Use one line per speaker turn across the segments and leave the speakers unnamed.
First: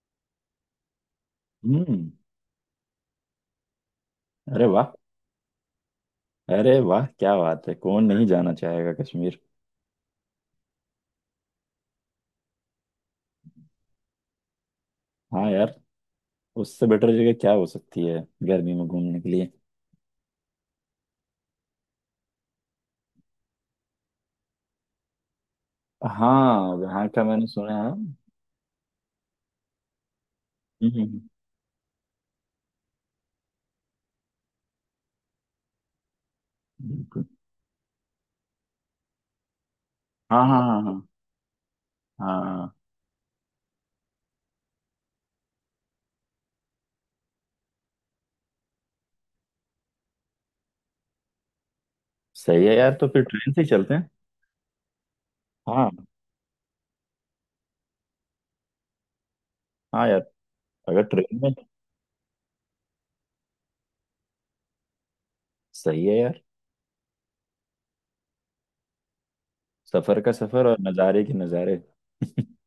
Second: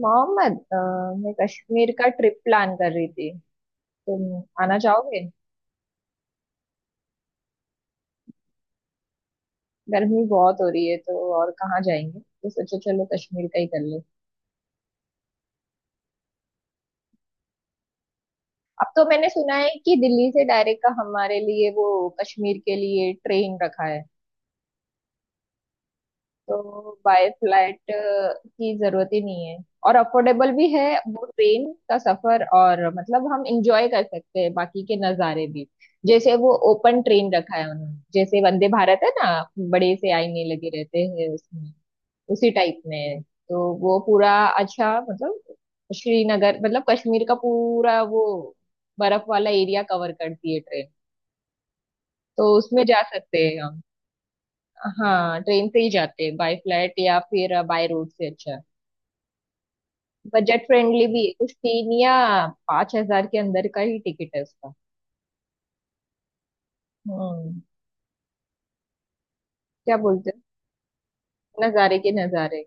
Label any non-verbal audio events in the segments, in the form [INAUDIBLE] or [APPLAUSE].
मोहम्मद, मैं कश्मीर
हम्म।
का ट्रिप प्लान कर रही थी। तुम
अरे
आना
वाह।
चाहोगे?
अरे वाह, क्या बात है! कौन नहीं जाना चाहेगा कश्मीर।
गर्मी बहुत हो रही है तो और कहाँ जाएंगे, तो सोचो चलो कश्मीर का ही कर ले।
हाँ यार। उससे बेटर जगह क्या हो सकती है गर्मी में
अब तो
घूमने
मैंने
के लिए।
सुना है कि दिल्ली से डायरेक्ट का हमारे लिए वो कश्मीर के लिए ट्रेन रखा है,
हाँ,
तो
वहाँ का
बाय
मैंने
फ्लाइट
सुना है।
की जरूरत ही नहीं है, और अफोर्डेबल भी है।
हम्म,
वो ट्रेन का सफर, और मतलब हम इंजॉय कर सकते हैं बाकी के नज़ारे भी। जैसे वो ओपन
बिल्कुल।
ट्रेन रखा है उन्होंने, जैसे वंदे भारत है ना, बड़े से आईने
हाँ, हाँ,
लगे रहते
हाँ,
हैं उसमें,
हाँ,
उसी
हाँ।
टाइप में है। तो वो पूरा, अच्छा मतलब श्रीनगर, मतलब कश्मीर का पूरा वो बर्फ वाला एरिया कवर करती है ट्रेन, तो
सही है
उसमें
यार,
जा
तो फिर
सकते
ट्रेन से
हैं
ही
हम।
चलते हैं।
हाँ ट्रेन से ही
हाँ,
जाते हैं, बाय फ्लाइट या फिर बाय रोड से अच्छा।
हाँ यार।
बजट
अगर
फ्रेंडली भी है,
ट्रेन में।
कुछ तीन या 5,000 के अंदर का ही टिकट है उसका।
सही है यार।
हम्म। क्या
सफर
बोलते
का
हैं,
सफर और नज़ारे के नज़ारे।
नजारे के नजारे।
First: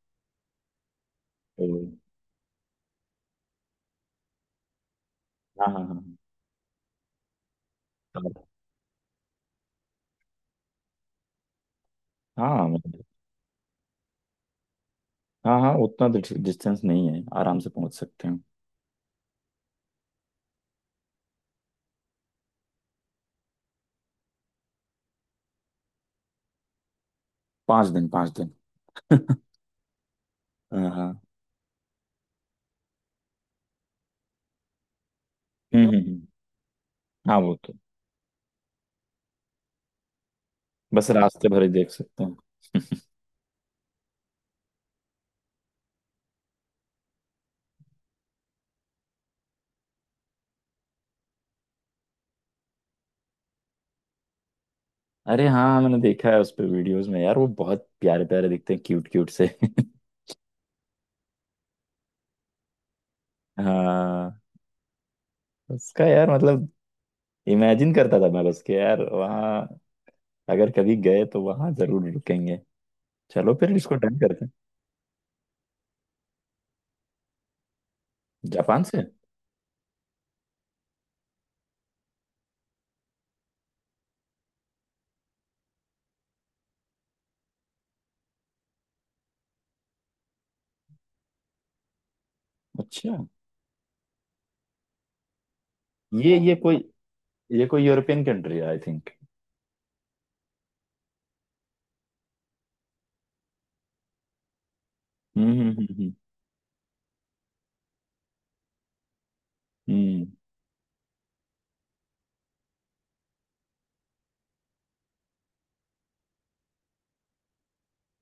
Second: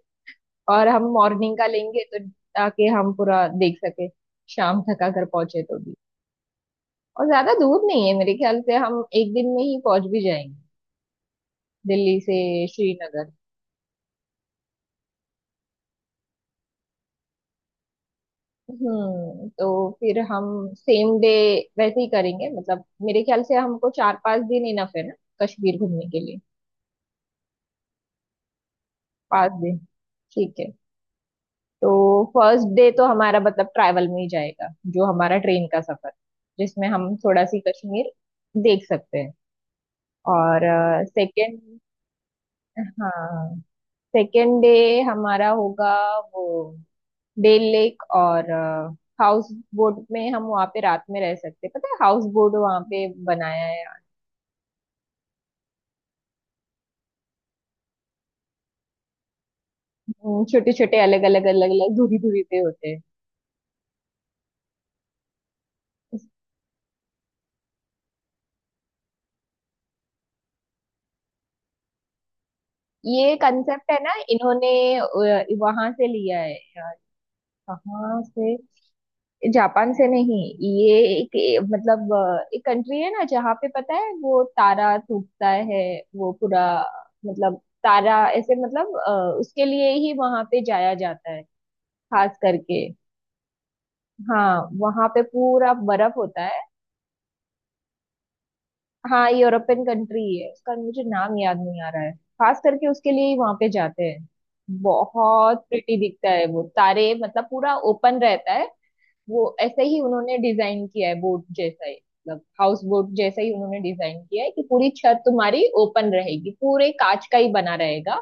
और हम मॉर्निंग का
तो,
लेंगे तो, ताकि हम पूरा देख सके। शाम तक अगर पहुंचे
हाँ,
तो भी,
हाँ,
और ज्यादा दूर नहीं है, मेरे
हाँ,
ख्याल से हम एक दिन में ही पहुंच भी जाएंगे, दिल्ली से
हाँ, हाँ, मतलब-
श्रीनगर।
हाँ, हाँ, उतना डिस्टेंस नहीं है, आराम से पहुंच सकते हैं।
हम्म। तो फिर हम सेम डे वैसे ही करेंगे। मतलब मेरे ख्याल से हमको 4 5 दिन इनफ है ना कश्मीर घूमने के लिए।
पाँच दिन, पाँच दिन।
5 दिन, ठीक है।
हाँ, हाँ।
तो फर्स्ट डे तो हमारा मतलब ट्रैवल में ही जाएगा, जो हमारा ट्रेन का
हम्म,
सफर, जिसमें हम
हाँ,
थोड़ा
वो
सी
तो
कश्मीर देख सकते हैं। और
बस रास्ते
सेकेंड,
भर ही देख सकते हैं।
हाँ सेकेंड डे हमारा होगा वो डेल लेक और हाउस बोट में हम वहाँ पे रात में रह सकते हैं, पता है हाउस बोट वहाँ पे बनाया है।
अरे हाँ, मैंने देखा है उस पे वीडियोस में यार, वो बहुत प्यारे प्यारे दिखते हैं, क्यूट क्यूट से। [LAUGHS]
छोटे छोटे, अलग अलग दूरी दूरी पे होते हैं।
हाँ, उसका यार, मतलब इमेजिन करता था मैं, बस के यार वहाँ अगर कभी गए तो वहाँ जरूर रुकेंगे।
ये
चलो फिर
कंसेप्ट
इसको
है ना,
डन करते हैं।
इन्होंने वहां से लिया है यार। कहाँ से?
जापान से।
जापान से नहीं, ये एक एक कंट्री है ना जहाँ पे, पता है वो तारा टूटता है वो पूरा, मतलब तारा ऐसे, मतलब उसके लिए ही वहां पे जाया जाता है, खास करके।
अच्छा।
हाँ वहां पे पूरा बर्फ
ये
होता
ये
है।
कोई, ये कोई यूरोपियन कंट्री है, आई थिंक।
हाँ यूरोपियन कंट्री है, उसका मुझे नाम याद नहीं आ रहा है। खास करके उसके लिए ही वहां पे जाते हैं,
हम्म,
बहुत
हम्म,
प्रिटी
हम्म,
दिखता है वो तारे, मतलब पूरा ओपन रहता है। वो ऐसे ही
हम्म।
उन्होंने डिजाइन किया है, बोट जैसा ही, मतलब हाउस बोट जैसा ही उन्होंने डिजाइन किया है कि पूरी छत तुम्हारी ओपन रहेगी, पूरे कांच का ही बना रहेगा,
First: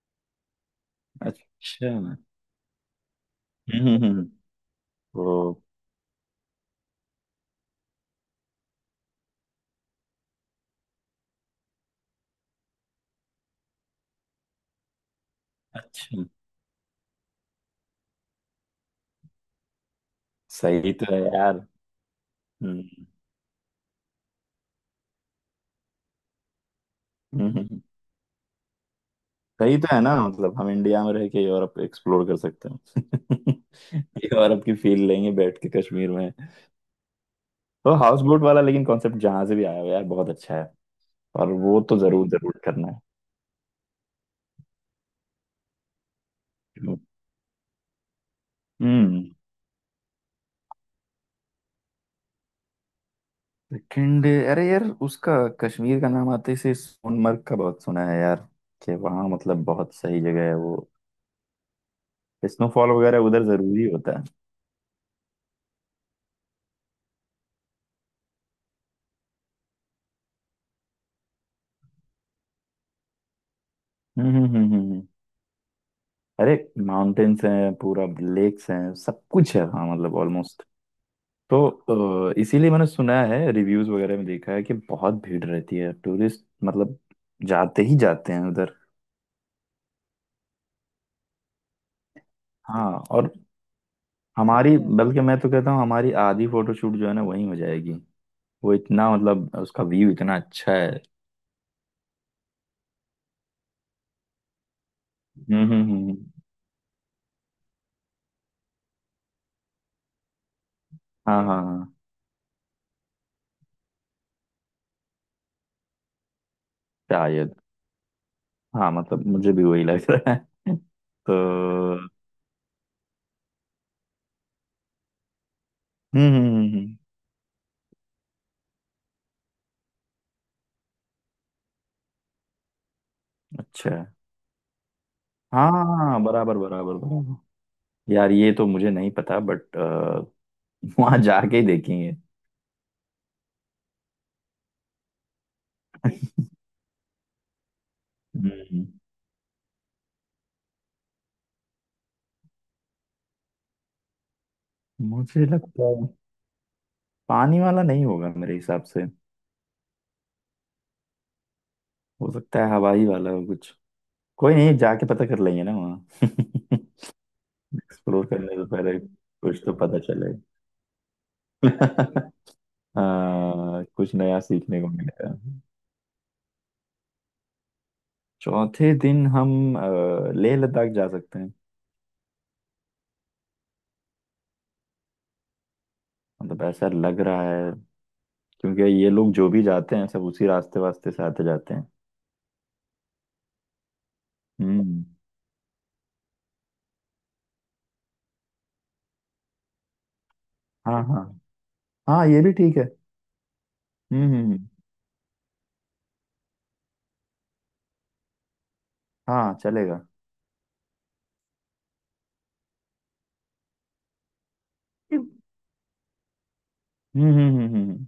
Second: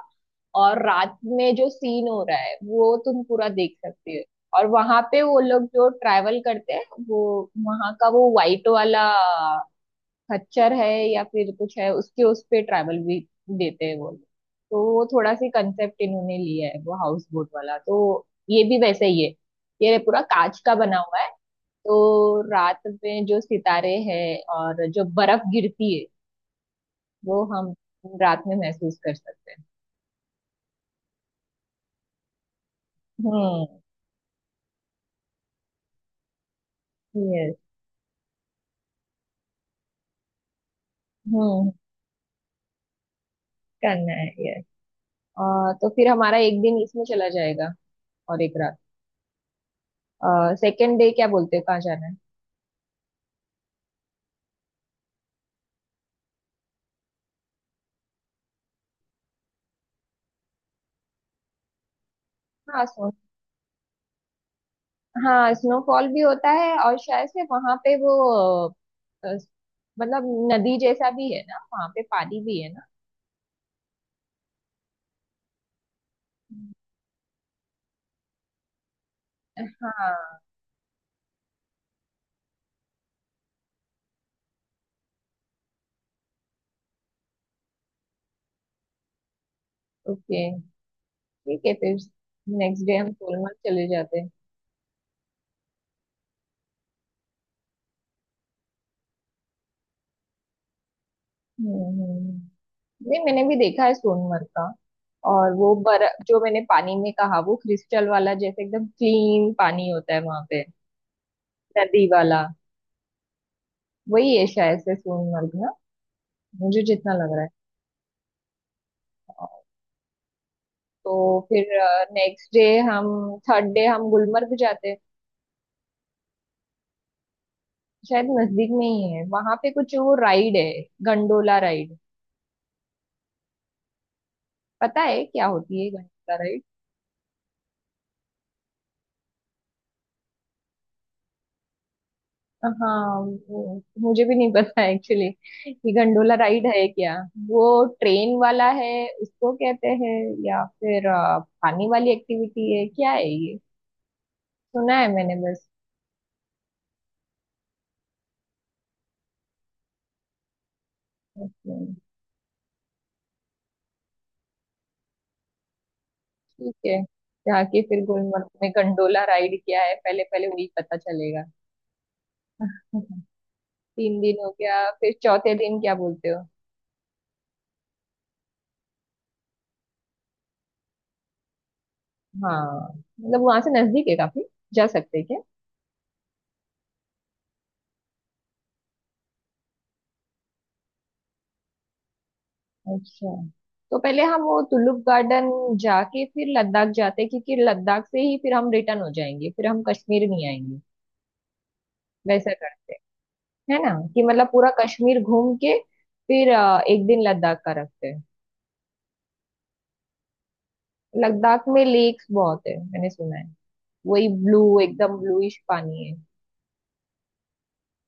और रात में जो
अच्छा।
सीन
हम्म,
हो रहा है वो तुम पूरा देख
हम्म,
सकते
हम्म।
हो। और वहां पे वो
वो,
लोग जो ट्रैवल करते हैं, वो वहां का वो वाइट वाला खच्चर है या फिर कुछ है, उसके उस पे ट्रैवल भी देते हैं वो लोग। तो वो थोड़ा सी कंसेप्ट
अच्छा।
इन्होंने लिया है वो हाउस बोट वाला, तो ये भी वैसे ही है, ये पूरा कांच का
सही
बना
तो
हुआ
है
है।
यार।
तो रात
हम्म,
में जो सितारे हैं और जो बर्फ गिरती है वो
हम्म, हम्म,
हम
हम्म।
रात में महसूस कर सकते हैं।
सही तो है ना, मतलब हम इंडिया में रह के यूरोप एक्सप्लोर कर सकते हैं।
हम्म।
[LAUGHS] यूरोप की फील लेंगे बैठ के कश्मीर में।
यस।
तो हाउस बोट वाला, लेकिन कॉन्सेप्ट जहां से भी आया हो यार, बहुत अच्छा है। और
हम्म।
वो तो जरूर जरूर करना है।
करना है, यस। तो फिर हमारा एक दिन इसमें चला जाएगा, और एक रात।
हम्म।
सेकेंड डे क्या बोलते हैं, कहाँ जाना है?
सेकंड, अरे यार, उसका कश्मीर का नाम आते से सोनमर्ग का बहुत सुना है यार, कि वहाँ मतलब बहुत सही जगह है वो।
हाँ
स्नोफॉल
सो,
वगैरह उधर जरूरी होता है।
हाँ स्नोफॉल भी होता है, और शायद से वहां पे वो, अ, अ, मतलब नदी जैसा भी है ना, वहां पे पानी भी है ना।
हम्म, हम्म, हम्म, अरे,
हम्म।
माउंटेन्स हैं पूरा, लेक्स हैं, सब कुछ है, हाँ, मतलब
हाँ।
ऑलमोस्ट। तो इसीलिए मैंने सुना है, रिव्यूज वगैरह में देखा है कि बहुत भीड़ रहती है टूरिस्ट, मतलब जाते ही जाते हैं उधर।
ओके, ठीक है फिर। नेक्स्ट डे
हाँ,
हम
और
सोलमर्ग चले जाते हैं।
हमारी, बल्कि मैं तो कहता हूँ हमारी आधी फोटोशूट जो है ना, वहीं हो जाएगी। वो इतना, मतलब उसका व्यू इतना अच्छा है।
हम्म। हम्म। नहीं मैंने भी देखा है सोनमर्ग का, और
हम्म,
वो
हम्म,
बर
हम्म,
जो मैंने पानी में कहा, वो क्रिस्टल वाला जैसे एकदम क्लीन पानी होता है वहां पे,
हाँ, हाँ, हाँ।
नदी वाला, वही है शायद से सोनमर्ग ना, मुझे जितना लग रहा है।
शायद। हाँ, मतलब मुझे भी वही लग रहा है।
तो
[LAUGHS] तो
फिर नेक्स्ट डे हम, थर्ड डे हम गुलमर्ग जाते हैं।
हम्म, हम्म,
शायद नजदीक में ही है, वहां पे कुछ वो राइड है, गंडोला राइड।
अच्छा।
पता है क्या
हाँ,
होती
हाँ,
है
हाँ, हाँ,
गंडोला?
बराबर, बराबर, बराबर। यार, ये तो मुझे नहीं पता, बट वहां [LAUGHS] जाके ही देखेंगे।
हाँ, वो मुझे भी नहीं पता एक्चुअली कि गंडोला राइड है क्या। वो ट्रेन वाला
हम्म,
है उसको कहते हैं, या फिर पानी वाली एक्टिविटी है, क्या है ये। सुना है मैंने
मुझे
बस।
लगता है पानी वाला नहीं होगा मेरे हिसाब से।
हम्म।
हो सकता है हवाई वाला हो कुछ। कोई नहीं, जाके पता कर लेंगे ना वहाँ।
ठीक
[LAUGHS]
है, जाके फिर
एक्सप्लोर
गुलमर्ग
करने से
में
पहले
गंडोला राइड
कुछ तो
क्या है
पता
पहले
चले।
पहले वही पता चलेगा।
[LAUGHS]
हम्म।
कुछ
तीन
नया
दिन हो
सीखने को
गया, फिर
मिलेगा।
चौथे दिन क्या बोलते हो?
चौथे दिन हम लेह लद्दाख जा सकते हैं।
हाँ, मतलब वहां से नजदीक है काफी, जा सकते हैं क्या।
मतलब ऐसा लग रहा है, क्योंकि ये लोग जो भी जाते हैं सब उसी रास्ते वास्ते से आते जाते हैं।
अच्छा, तो पहले हम वो तुलुप
हम्म।
गार्डन जाके फिर लद्दाख जाते हैं, क्योंकि लद्दाख से ही फिर हम रिटर्न हो जाएंगे, फिर हम कश्मीर नहीं आएंगे।
हाँ, हाँ, हाँ, ये भी
वैसा
ठीक है।
करते हैं, है ना? कि
हम्म, हम्म,
मतलब पूरा कश्मीर घूम के फिर एक दिन लद्दाख का रखते हैं।
हाँ, चलेगा।
लद्दाख में लेक्स बहुत है मैंने सुना है, वही ब्लू, एकदम ब्लूइश पानी है।
हम्म, हम्म, हम्म, हम्म।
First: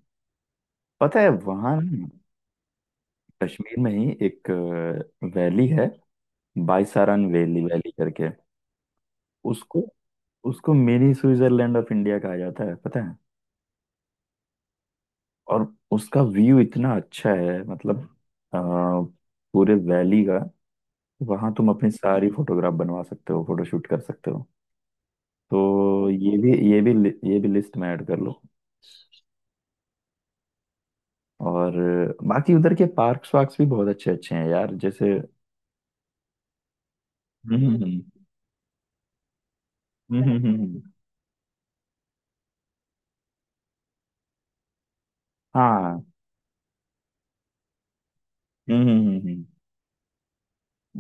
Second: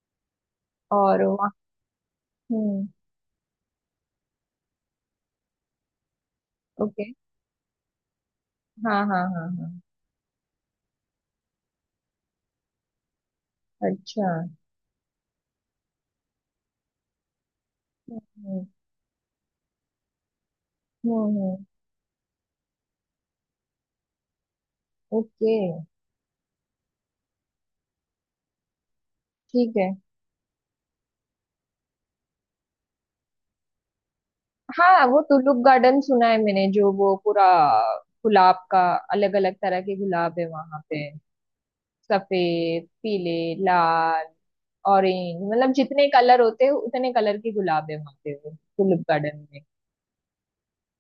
पता
और
है
वहाँ,
वहाँ ना,
हम्म।
कश्मीर में ही एक वैली है,
ओके।
बाईसारन वैली वैली करके।
हाँ हाँ हाँ हाँ।
उसको उसको मिनी स्विट्जरलैंड ऑफ इंडिया कहा जाता है, पता है।
अच्छा।
और उसका व्यू इतना अच्छा है, मतलब
हम्म
अ, पूरे वैली का। वहाँ
हम्म।
तुम अपनी सारी फोटोग्राफ बनवा सकते हो, फोटोशूट कर सकते हो।
ओके।
तो ये भी लिस्ट में ऐड कर लो।
ठीक है।
और बाकी उधर के पार्क्स वार्क्स भी बहुत अच्छे अच्छे हैं यार,
हाँ
जैसे
वो टुलिप गार्डन सुना है मैंने, जो वो पूरा
हम्म, हम्म, हम्म,
गुलाब का, अलग अलग तरह के
हम्म,
गुलाब है वहां
हम्म।
पे, सफेद, पीले, लाल, ऑरेंज, मतलब
हाँ,
जितने कलर होते हैं उतने कलर के गुलाब है वहां पे, वो
हम्म, हम्म,
टुलिप
हम्म,
गार्डन में।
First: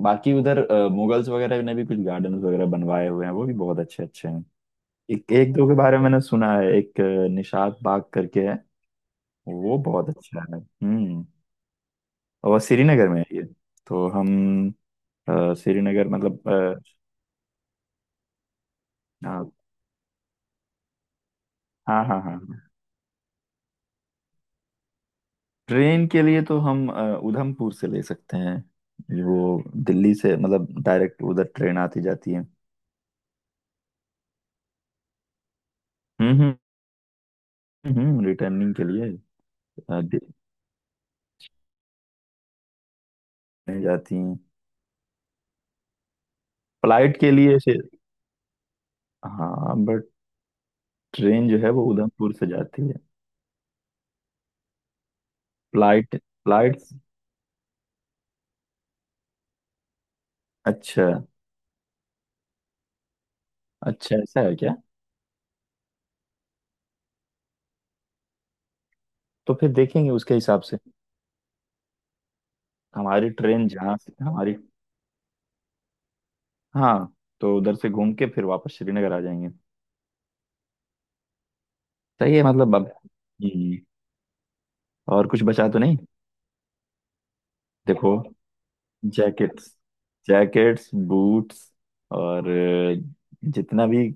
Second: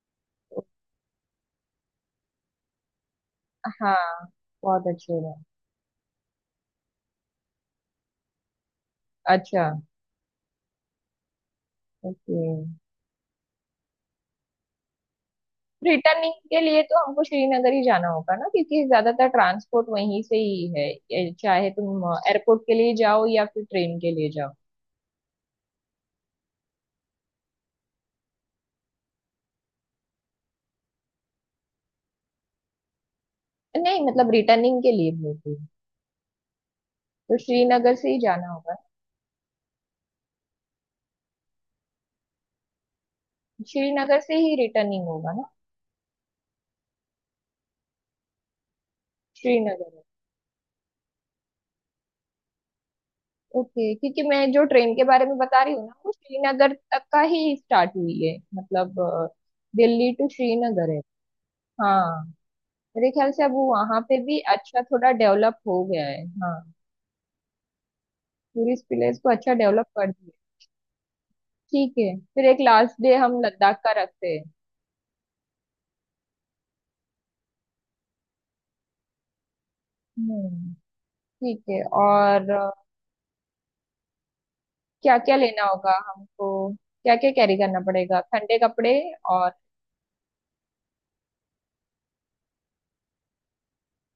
बाकी उधर मुगल्स वगैरह ने भी कुछ गार्डन वगैरह बनवाए हुए हैं, वो भी बहुत अच्छे
हाँ,
अच्छे हैं।
बहुत अच्छे
एक
हैं।
एक दो के बारे में मैंने सुना है, एक निशात बाग करके है।
अच्छा,
वो बहुत अच्छा है। हम्म।
ओके।
और श्रीनगर में है ये। तो हम श्रीनगर
रिटर्निंग
मतलब
के लिए तो हमको श्रीनगर ही जाना होगा ना, क्योंकि ज्यादातर
हाँ,
ट्रांसपोर्ट वहीं से ही है ये, चाहे
हाँ,
तुम
हाँ, हाँ।
एयरपोर्ट के लिए जाओ या फिर ट्रेन के लिए जाओ।
ट्रेन के लिए तो हम उधमपुर से ले सकते हैं। वो दिल्ली से मतलब डायरेक्ट उधर ट्रेन आती जाती है।
नहीं मतलब रिटर्निंग के लिए बोलती,
हम्म,
तो श्रीनगर
हम्म,
से ही
हम्म,
जाना
रिटर्निंग
होगा।
के लिए दिल्ली में जाती
श्रीनगर से
हैं,
ही रिटर्निंग होगा ना,
फ्लाइट के लिए से। हाँ,
श्रीनगर में।
बट ट्रेन जो है वो उधमपुर से जाती है।
ओके, क्योंकि मैं जो ट्रेन के बारे में बता रही हूँ ना, वो
फ्लाइट,
श्रीनगर
फ्लाइट।
तक का ही स्टार्ट हुई है, मतलब दिल्ली टू श्रीनगर है।
अच्छा।
हाँ, मेरे ख्याल से अब वो वहां
अच्छा,
पे भी
ऐसा है क्या?
अच्छा थोड़ा डेवलप हो गया है। हाँ, टूरिस्ट प्लेस को अच्छा
तो फिर
डेवलप
देखेंगे
कर
उसके
दिया।
हिसाब से।
ठीक है, फिर एक लास्ट डे
हमारी
हम
ट्रेन
लद्दाख का
जहाँ से
रखते हैं।
हमारी, हाँ, तो उधर से घूम के फिर वापस श्रीनगर आ जाएंगे।
हम्म। ठीक है,
सही है,
और
मतलब अब हम्म,
क्या
और
क्या
कुछ
लेना
बचा तो
होगा
नहीं?
हमको, क्या क्या कैरी करना
देखो,
पड़ेगा? ठंडे कपड़े,
जैकेट्स, जैकेट्स, बूट्स और जितना भी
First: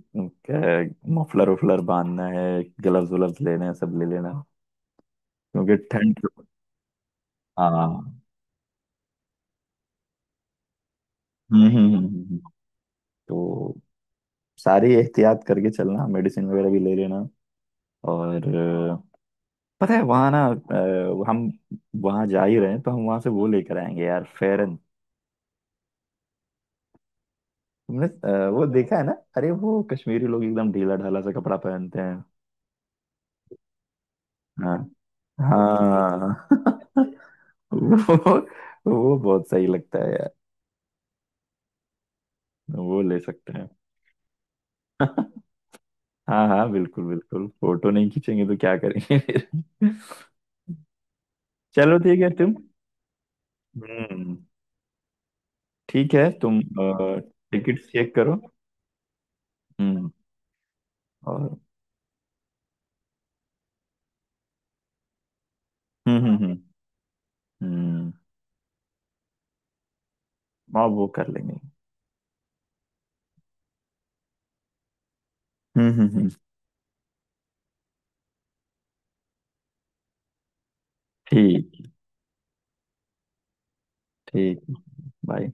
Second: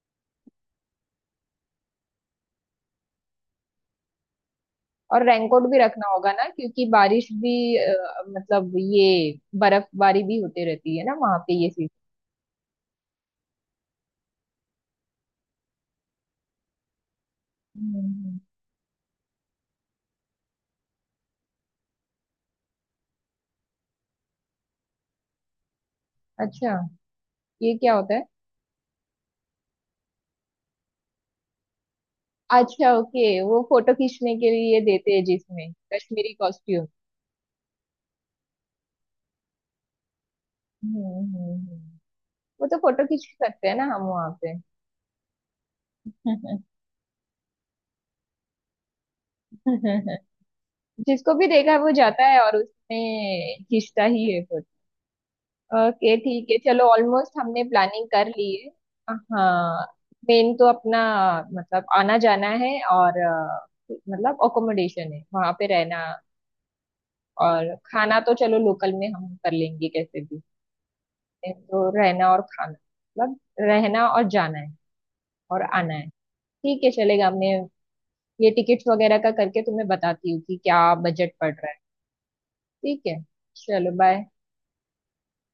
मफलर उफलर बांधना है, ग्लव्स व्लव्स लेने हैं, सब ले लेना,
और रेनकोट
क्योंकि
भी रखना
ठंड।
होगा ना, क्योंकि बारिश भी
हाँ,
मतलब ये बर्फबारी भी होती रहती है ना वहां पे
हम्म,
ये
हम्म,
सीजन।
तो सारी एहतियात करके चलना, मेडिसिन वगैरह भी ले लेना।
हम्म, हम्म।
और पता है वहाँ ना, हम वहाँ जा ही रहे हैं तो हम वहाँ से वो लेकर आएंगे यार, फेरन।
अच्छा, ये क्या
तुमने
होता है?
वो देखा है ना, अरे वो कश्मीरी लोग एकदम ढीला ढाला सा कपड़ा पहनते हैं।
अच्छा ओके, वो फोटो खींचने के
हाँ,
लिए देते हैं जिसमें कश्मीरी
हाँ।
कॉस्ट्यूम।
[LAUGHS] वो वो बहुत सही लगता है यार।
हम्म, हम्म, हम्म। वो तो
वो
फोटो
ले
खींच
सकते
सकते
हैं।
हैं ना हम वहां पे।
[LAUGHS] हाँ, हाँ,
[LAUGHS]
बिल्कुल बिल्कुल, फोटो नहीं खींचेंगे तो क्या करेंगे फिर? [LAUGHS]
हम्म। जिसको भी देखा है वो
चलो, ठीक
जाता
है
है
तुम।
और उसमें खींचता ही
हम्म।
है।
ठीक
ओके
है,
ठीक है,
तुम
चलो ऑलमोस्ट हमने
टिकट
प्लानिंग
चेक
कर
करो।
ली है। हाँ,
हम्म।
मेन तो अपना
और
मतलब आना जाना है, और मतलब अकोमोडेशन है वहां पे रहना,
हम्म, हम्म, हम्म,
और
हम्म,
खाना तो चलो लोकल में हम कर लेंगे कैसे भी।
हाँ, वो कर लेंगे।
तो रहना और खाना, मतलब रहना, और जाना है, और
हम्म,
आना है।
हम्म,
ठीक है, चलेगा। हमने ये टिकट्स वगैरह का करके तुम्हें बताती हूँ कि क्या बजट पड़ रहा है।
ठीक।
ठीक है, चलो बाय।
ठीक, बाय।